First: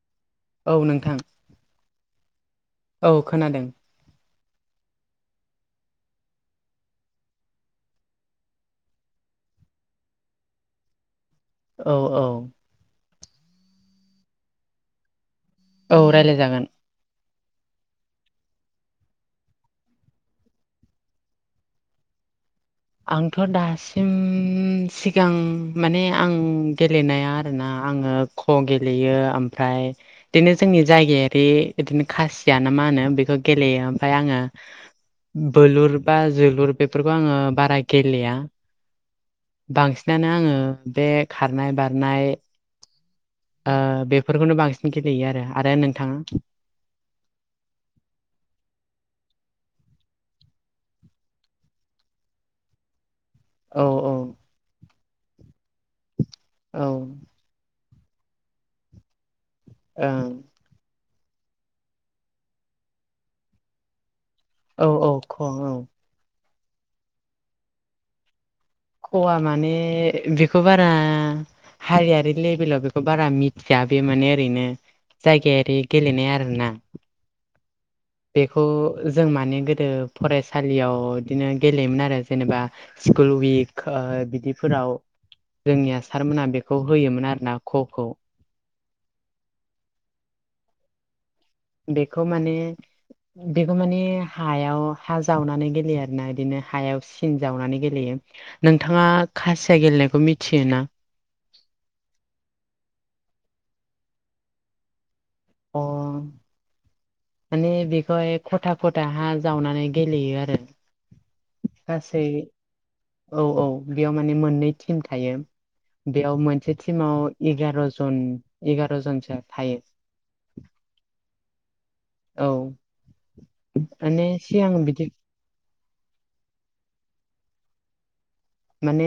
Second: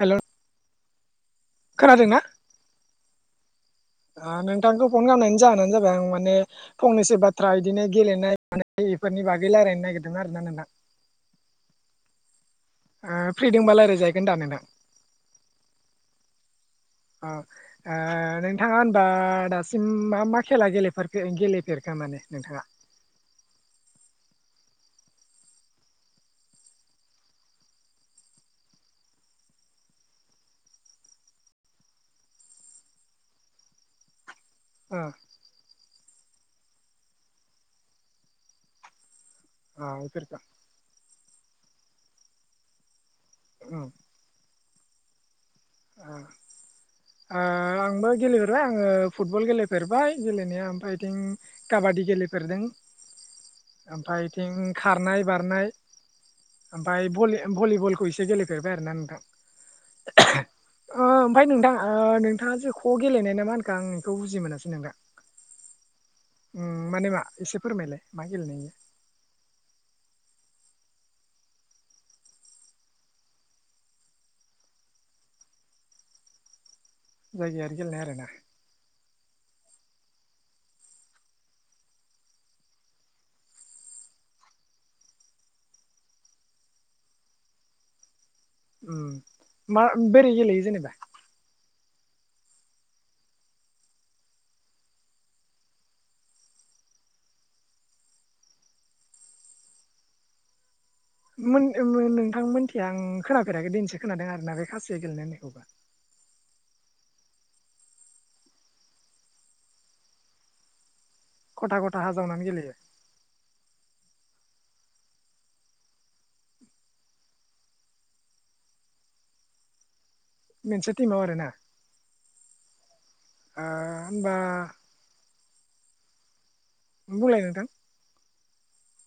Hello औ नोंथां औ खोनादों। नोंथांखौ फन खालामनायनि जाहोनानो जाबाय आं माने फंनैसो बाथ्रा इदिनो गेलेनाय मानाय बेफोर नि बागै रायलायनो नागिरदों आरोना नोंथां औ औ फ्रि दोंबा रायलाय जागोन दा नोंथां औ रायलाय जागोन। अ नोंथाङा होनबा दासिम मा मा खेला गेलेफेरखो गेलेफेरखोमोन दे नोंथाङा आंथ' दासिम सिगां माने आं गेलेनाया आरोना आङो ख' गेलेयो ओमफ्राय बिदिनो जोंनि जायगायारि बिदिनो खासिया नामा मा होनो बेखौ गेलेयो ओमफ्राय आङो। बोलुर बा जोलुर बेफोरखौ आङो बारा गेलेया। बांसिनानो बेफोरखौ आङो बे खारनाय बारनाय ओ बेफोरखौनो बांसिन गेलेयो आरो। आरो ओ नोंथाङा आंबो गेलेफेरबाय आङो फुटबल गेले फेरबाय गेलेनाया ओमफ्राय बिथिं काबबादि गेलेफेरदों। औ औ ओमफ्राय बिथिं खारनाय बारनाय औ ओमफ्राय ओं भलिबलखौ एसे गेलेफेरबाय आरोना नोंथां। ओम। ओमफ्राय नोंथां नोंथाङा जे ख' गेलेनाय ना मा होनखो आंनि औ औ ख' औ। माने मा एसे फोरमायलाय मा गेलेनाययो ख'वा माने बेखौ बारा हारियारि लेभेलाव बेखौ बारा मिथिया बे माने ओरैनो जायगायारि गेलेनाय आरोना जायगायारि गेलेनाय आरोना। बेखौ जों माने गोदो फरायसालियाव बिदिनो गेलेयोमोन आरो जेनेबा स्कुल उइक बिदिफोराव जोंनिया सारमोनहा बेखौ होयोमोन आरो ना ख'खौ उम मा बोरै गेलेयो जेनेबा बेखौ माने बेखौ माने हायाव हा जावनानै गेलेयो आर ना बिदिनो हायाव सिन जावनानै गेलेयो नोंथाङा खासिया गेलेनायखौ मिथियो ना नोंथां मोनथिया आं खोनाफेराखै दिनैसो खोनादों आरोना बे खासिया गेलेनायनि अ। माने बेखौहाय खथा खथाहा जावनानै गेलेयो आरो खथा खथा हा गासै जावनानै गेलेयो औ औ बेयाव माने मोननै टिम थायो बेयाव मोनसे टिमाव एगार' जन एगार' जनसो थायो मोनसे टिमाव आरोना औ ओ माने होमबा सिगां बिदि बुंलाय नोंथां। माने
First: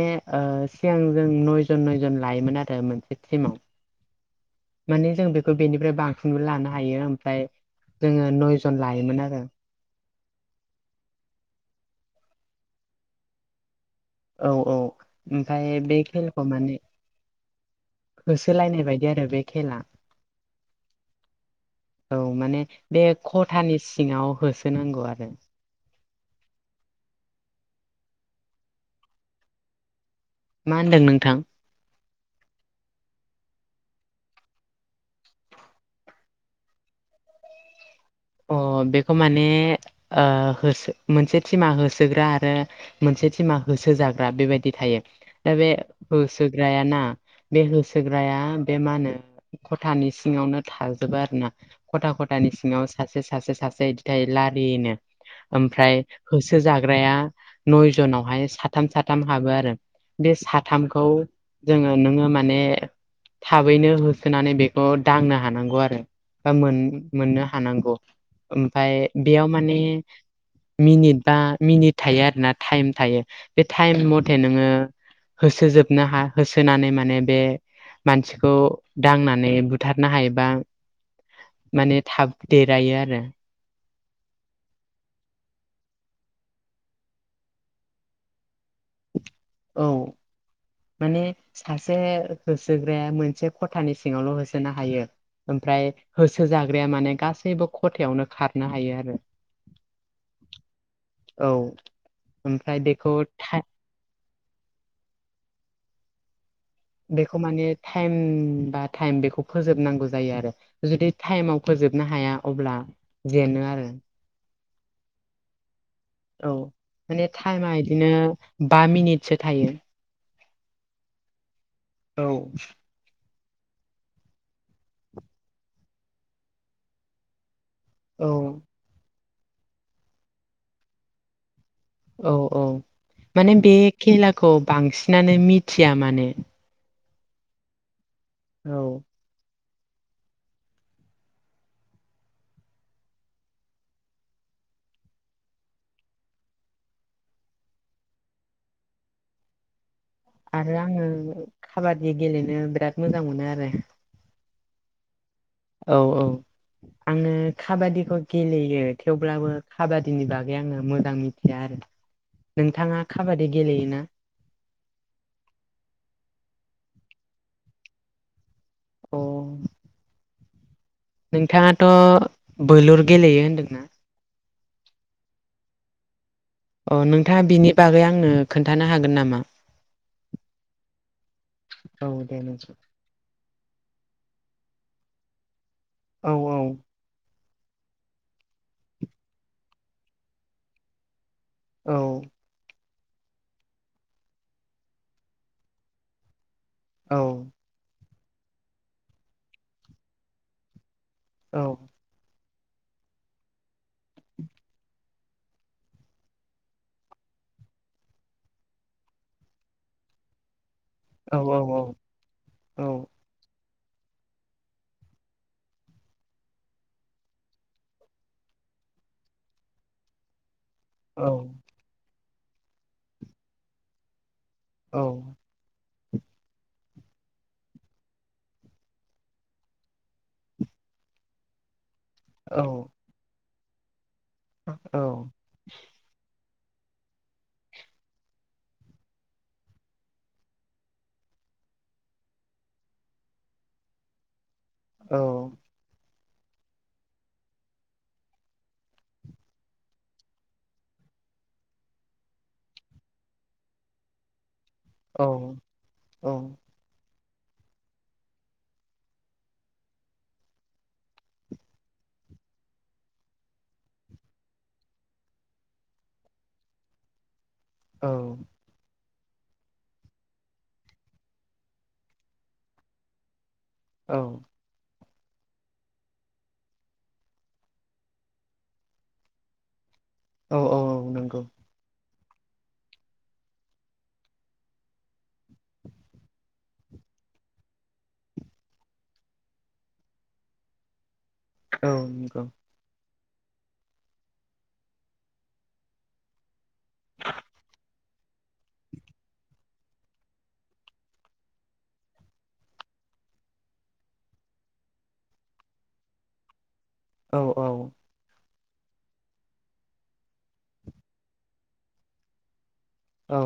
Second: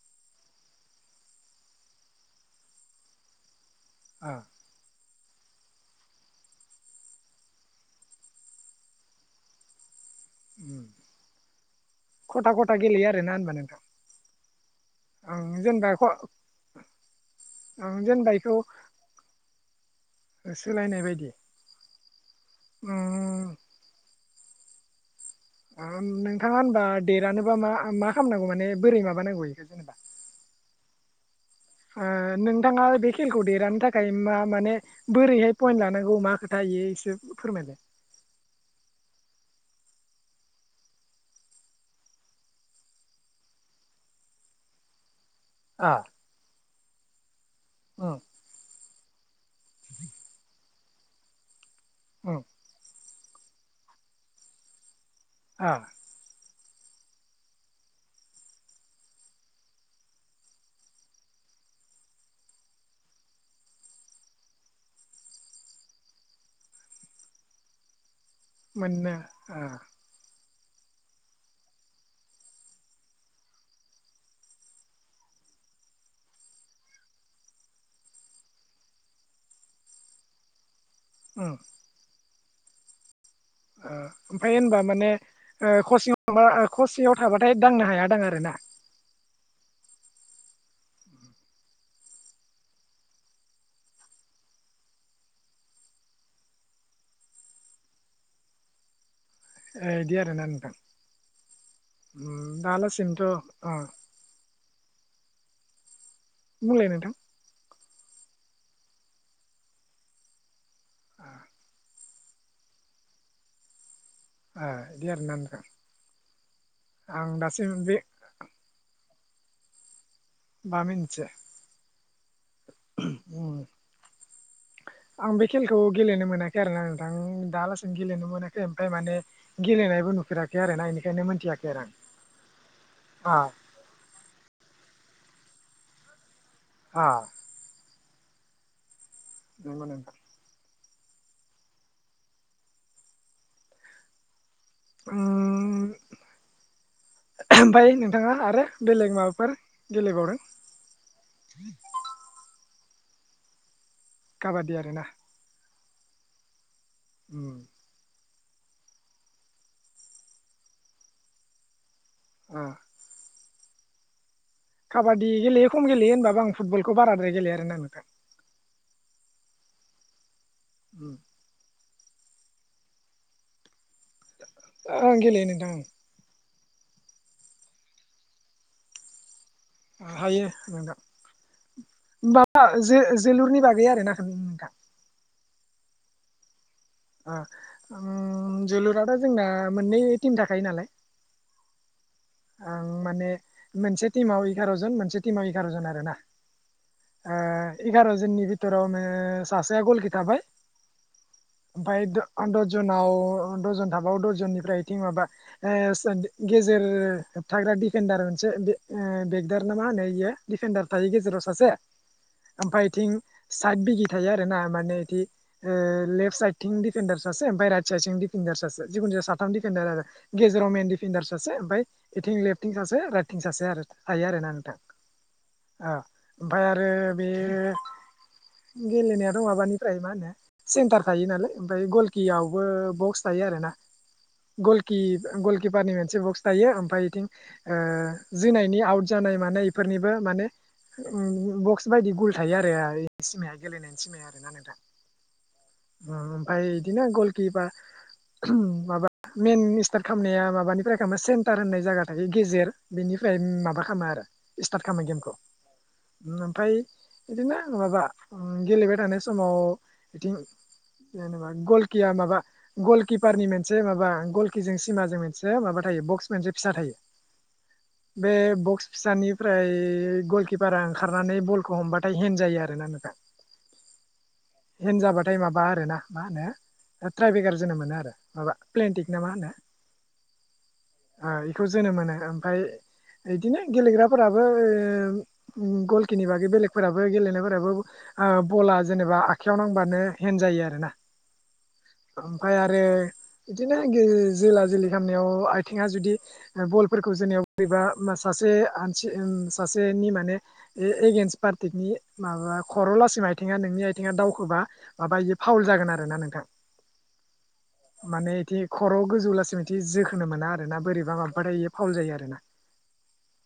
सिगां जों नयजन नयजन लायोमोन आरो मोनसे टिमाव ओ माने जों बेखौ बेनिफ्राय बांसिनबो लानो हायो ओमफ्राय। जोङो नयजन लायोमोन आरो। खथा खथा गेलेयो आरोना होनबा नोंथां औ औ। आं ओमफ्राय जेनेबा बे ख खेलाखौ माने आं जेनेबा बेखौ होसोलायनाय बायदि आरो बे खेला सोलायनाय बायदि औ माने बे उम खथानि सिङाव होसोनांगौ आरो नोंथाङा होनबा देरहानोबा मा मा खालामनांगौ माने बोरै माबानांगौ बेखौ जेनेबा मा होनदों नोंथां? नोंथाङा बे खेलखौ देरहानो थाखाय मा माने बोरैहाय पइन्ट लानांगौ मा खोथायायो एसेसो फोरमायहर अ बेखौ माने मोनसे टिमा होसोग्रा आरो मोनसे टिमा हो सो जाग्रा बेबायदि थायो दा बे आ होसोग्रायाना बे उम होसोग्राया बे मा होनो खथानि सिङावनो थाजोबो आरो ना खथा उम खथानि सिङाव सासे सासे सासे बिदि थायो लारिनो आ ओमफ्राय हो सो जाग्राया नयजनावहाय साथाम साथाम हाबो आरो। बे साथामखौ जोङो नोङो माने थाबैनो होसोनानै बेखौ दांनो हानांगौ आरो बा मोन मोननो हानांगौ ओमफाय मोननो बेयाव आ माने मिनिट बा मिनिट थायो आरोना थटाइम थायो बे टाइम मथे नोङो होसोजोबनो हा होसोनानै माने बे मानसिखौ दांनानै बुथारनो हायोबा उम माने थाब देरहायो आरो। ओमफ्राय होनबा माने खसेयाव था खसेयाव थाबाथाय दांनो हाया दां आरो ना। औ। माने सासे होसोग्राया मोनसे खथानि सिङावल' होसोनो हायो। ओमफ्राय होसो जाग्राया माने गासैबो खथायावनो खारनो हायो आरो। ए बिदि आरोना नोंथां। औ ओमफ्राय दाल बेखौ सिमथ' था अ बुंलाय नोंथां बेखौ माने टाइम बा टाइम बेखौ फोजोबनांगौ जायो आरो जुदि टाइमाव फोजोबनो हाया अब्ला जेनो आरो। बिदि आरोना नोंथां। औ माने आं दासिम टाइमा बे बिदिनो बा मिनिटसो थायो। बा मिनिथ'सो औ। उम। आं बे खेलखौ गेलेनो मोनाखै आरोना नोंथां दाला‌ औ गेलेनो मोनाखै ओमफ्राय माने गेलेनायबो नुफेराखै आरो ना बेनिखायनो मोनथियाखै आरो आं औ औ आ माने बे खेलाखौ बांसिनानो मिथिया माने अ औ। नंगौ नोंथां। उम। ओमफ्राय नोंथाङा आरो बेलेग माबाफोर गेलेबावदों आरो आङो काबादि गेलेनो बिराद मोजां मोनो आरो काबादि आरोना। औ औ आङो उम काबादिखौ गेलेयो थेवब्लाबो काबादिनि बागै आङो मोजां मिथिया आरो। ओ नोंथाङा काबादि गेलेयोना? काबादि गेलेयो खम गेलेयो होनबाबो आं फुटबलखौ बाराद्राय गेलेयो आरो ना नोंथां। अ'। उम नोंथाङाथ' बोलुर गेलेयो होनदोंना? आं गेलेयो नोंथां। अ नोंथाङा बिनि बागै आंनो खोन्थानो हागोन नामा? हायो नोंथां। औ दे माबा नोंसै जो जोलुरनि बागै आरोना नोंथां। औ औ। आ ओम जोलुरा दा जोंना मोननै टिम थाखायो नालाय औ। ओं माने मोनसे टिमाव एगार' जन मोनसे टिमाव एगार' जन आरोना। औ ओ एगार' जननि बिथोरावनो सासेया गलखि थाबाय ओफाय द आन दजनाव दजन थाबाव दजननिफ्रा इथिं माबा ओ गेजेर होब थाग्रा दिडिफेडार मोनसे बे ओ बेगदार ना मा होनो इयो डिफेडार थायो औ गेजेराव सासे औ ओमफाय इथिं साइद बिगि थायो आरो ना माने इथि ओ लेफट साइडथिं दिफेनडार सासे ओमफाय राइट साइडथिं डिफेन्डार सासे सासे जिखिनु‌ जाया साथाम दिफेन्दार‌ आरो‌ गे जेराव मेन डिफेन्डार औ सासे ओमफाय इथिं लेफ्टथिं सासे राइटथिं सासे आरो थायो आरोना औ आ ओमफाय आरो बे गेलेनायाथ' माबानिफ्राय मा होनो सेन्टार खायो नालाय ओमफा‌य गल कियावबो औ बक्स थायो आरोना औ गलकि गलकिपारनि मोनसे बक्स थायो फाय इथिं ओ जोंना इनि आउट जानाय मानाय इफोरनिबो माने अ बक्स बायदि गुल थायो आरो सिमाया गेलेनायनि सिमाया आरोना नोंथां औ ओमफाय बिदिनो गलकिपा ओम माबा मइेन स्टार्ट खालामनाया माबानिफ्राय खालामो सेन्ट टार होननाय जायगा थायो गेजेर बेनिफ्राय माबा खालामो आरो स्टार्ट खालामो गेमखौ ओमफाय बिदिनो माबा गेलेबाय थानाय समाव बिथिं जेनेबा गलकिया माबा गलकिपारनि मोनसे माबा गलकिजों सिमाजों मोनसे माबा थायो बक्स मोनसे फिसा थायो औ बे बक्स फिसानिफ्राय गलकिपारा ओंखारनानै बलखौ हमबाथाय हेन जायो आरोना नोंथा। औ हेन जाबाथाय माबा आरो ना मा होनो ट्राइभेगार जोनो मोनो आरो माबा प्लेनटिक ना मा होनो औ औ ओ नंगौ इखौ जोनो मोनो ओमफाय इदिनो गेलेग्राफोराबो ओ गलखिनि बागै बेलेगफोराबो गेलेनायफोराबो ओ बला जेनेबा आखाइयाव नांबानो हेन जायो आरो ना औ नंगौ ओमफाय आरो बिदिनो ग जोला जोलि खालामनायाव आ आथिङा जुदि बलफोरखौ जोंनिाव बोरैबा सासे आनसि ओम सासेनि माने ए एगेन्स्ट पार्टिकनि माबा खर' लासिम आइथिंआ नोंनि आयथिंआ दावखोबा माबायो फावल जागोन आरोना नोंथां औ औ खर'आव गोजौ लासै थि जोखोनो मोना आरोना बोरैबा माबाथाय फावल जायो आरोना औ।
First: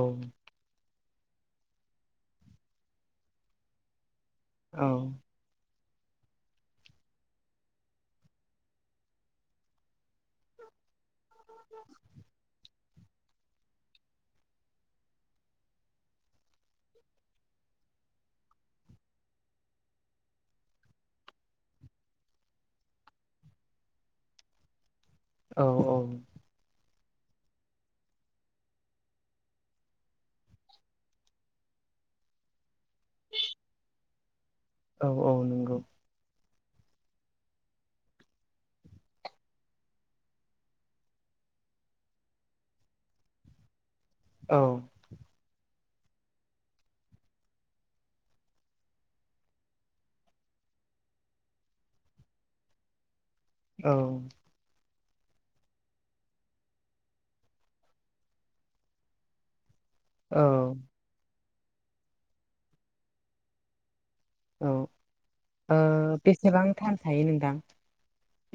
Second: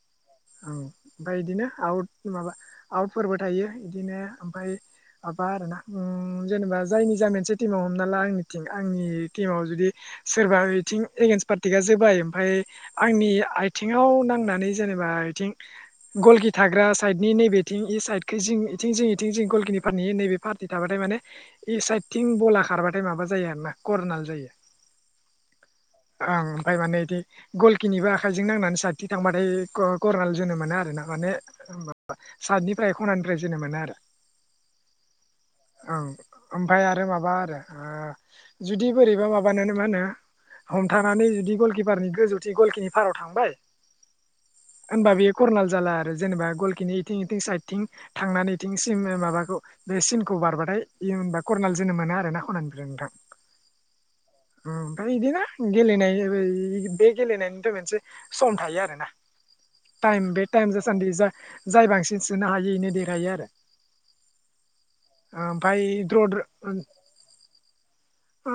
ओमफाय इदिनो आउट माबा आउटफोरबो थायो इदिनो ओमफाय औ माबा आरोना ओम जेनेबा जायनि जा मोनसे टिमाव हमना ला आंनिथिं आंनि टिमाव जुदि सोरबा इथिं ए पार्टिकआ जोबाय ओमफाय आंनि आथिङाव नांनानै जेनेबा इथिं गलकि थाग्रा साइडनि नैबेथिं इ साइडखै इथिं जिं इथिं जि गल किपारनि नैबे पार्टि थाबाथाय माने इसायदथिं बला खारबाथाय माबा जायो आरो ना करनाल जायो औ औ ओं ओमफ्राय माने बिदि गलखिनिबो आखायजों नांनानै साथि थांबाथाय करनाल जोनो मोना आरोना माने सातनिफ्राय खनानिफ्राय जोनो मोनो आरो। औ औ नंगौ ओं ओमफ्राय आरो माबा आरो ओ जुदि बोरैबा माबानो मा होनो हमथानानै जुदि गलकिपारनि गोजौथि गलखिनि पाराव थांबाय औ होनबा बेयो कर्नाल जाला। आरो जेनेबा गलखिनि इथिं इथिं साइडथिं थांनानैथिं सिम माबाखौ बे सिनखौ बारबाथाय। बि होनबा करनाल जोनोम मोनो आरोना खनानिफ्राय नोंथां। औ। ओमफ्राय बिदिना गेलेनाय बे गेलेनायनिथ' मोनसे सम थायो आरोना। टाइम औ बे टाइम जासान्दि जाय जाय बांसिन सोनो हायो इनो देरहायो आरो। औ ओमफ्राय ओ द्र'द्र' बेसेबां थान थायो नोंथां [inaudible]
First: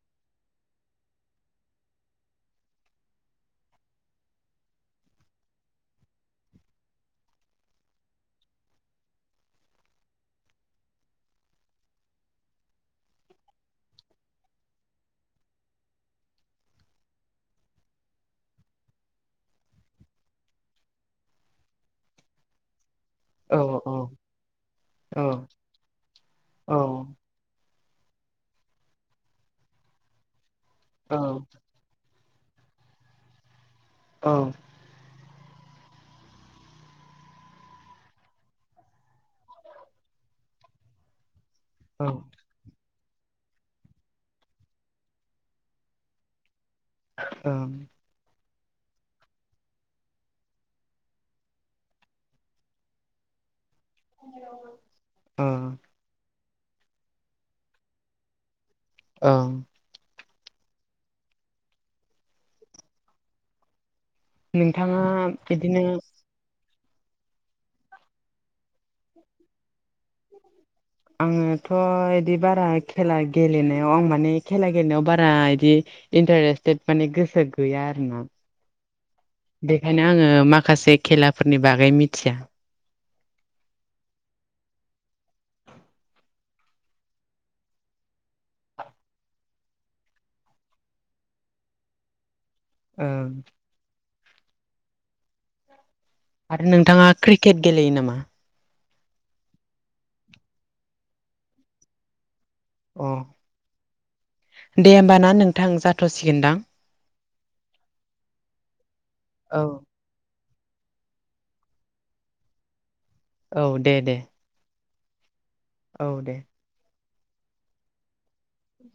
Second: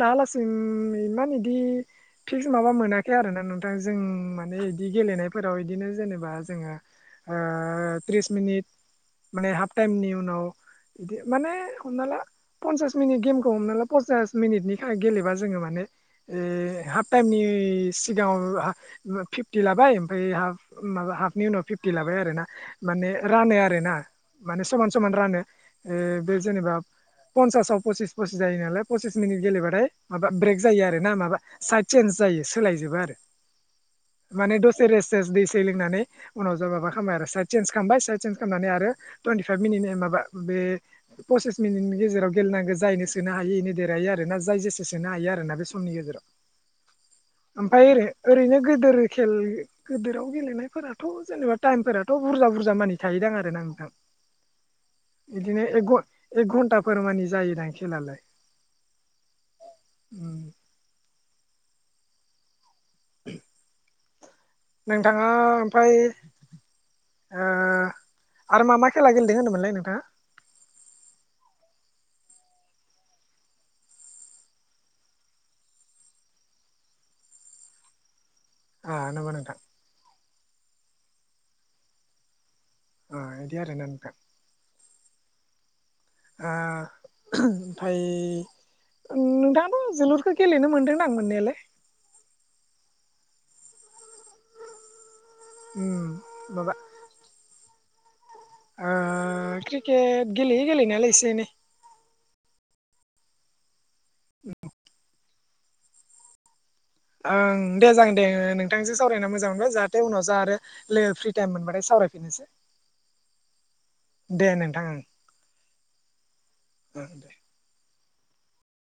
दालासिम इमान इदि फिक्स माबा मोनाखै आरोना नोंथां जों माने बिदि गेलेनायफोराव बिदिनो जेनेबा जोङो थ्रिस मिनिट। माने हाफ टाइमनि उनाव बिदि माने हमना ला पन्सास मिनिट गेमखौ हमना ला पन्सास मिनिटनि गेलेबा जोङो माने। ए हाफ टाइमनि सिगाङाव फिफ्टि लाबाय ओमफ्राय हाफ माबा हाफनि उनाव फिफ्टि लाबाय आरोना। माने रानो औ आरोना औ माने समान समान औ रानो बे औ जेनेबा पसिस पसिस जायो नालाय पसिस मिनिट गेलेबाथाय माबा ब्रेक जायो आरोना औ माबा साइड चेन्ज जायो। सोलायजोबो आरो माने औ दसे रेस स दै सै लोंनानै उनाव जों माबा खालामबाय आरो साइद सेेन्ज खालामनानै साइद सेन्स खालामनानै आरो टुइन्टि फाइभ मिनिट [inaudible] नि गेजेराव गेलेनांगौ जायनो सोनो हायि इनो देरहायो आरोना जाय जेसे सोनो हायो आरोना बे समनि गेजेराव। ओं ओमफ्राय ओरैनो गिदिर खेल गिदिराव गेलेनायफोराथ' जेनेबा टाइमफोराथ' बुरजा बुरजा मानि थायोदां आरोना नोंथां। अ। बिदिनो एक घ एक घन्टाफोर मानि जायोदां खेलालाय। [inaudible] उम। नोंथाङा ओमफ्राय आरो मा मा खेला गेलेदों होनदोंमोनलाय नोंथाङा। आङोथ' बिदि बारा खेला गेलेनायाव आं माने खेला गेलेनायाव बारा बिदि इन्टारेस्टेट गोसो गैया आरोना। नामा नोंथां बेखायनो आङो माखासे खेलाफोरनि बागै मिथिया। इदि आरोना नोंथां। ओं ओमफ्राय। नोंथां' जोलुरखौ गेलेनो मोनदों आं मोननायालाय। उम। उम। आरो माबा नोंथाङा क्रिकेट गेलेयो नामा? ओ क्रिकेट गेलेयो गेलेनायालाय एसे एनै। औ। दे होमबा ना नोंथां जाथ'सिगोनदां। ओं दे जागोन दे नोंथांजों सावरायना मोजां औ मोनबाय जाहाथे उनाव जा आरो लोगो फ्रि टाइम मोनबाथाय सावरायफिननोसै। औ दे दे। औ दे। औ दे।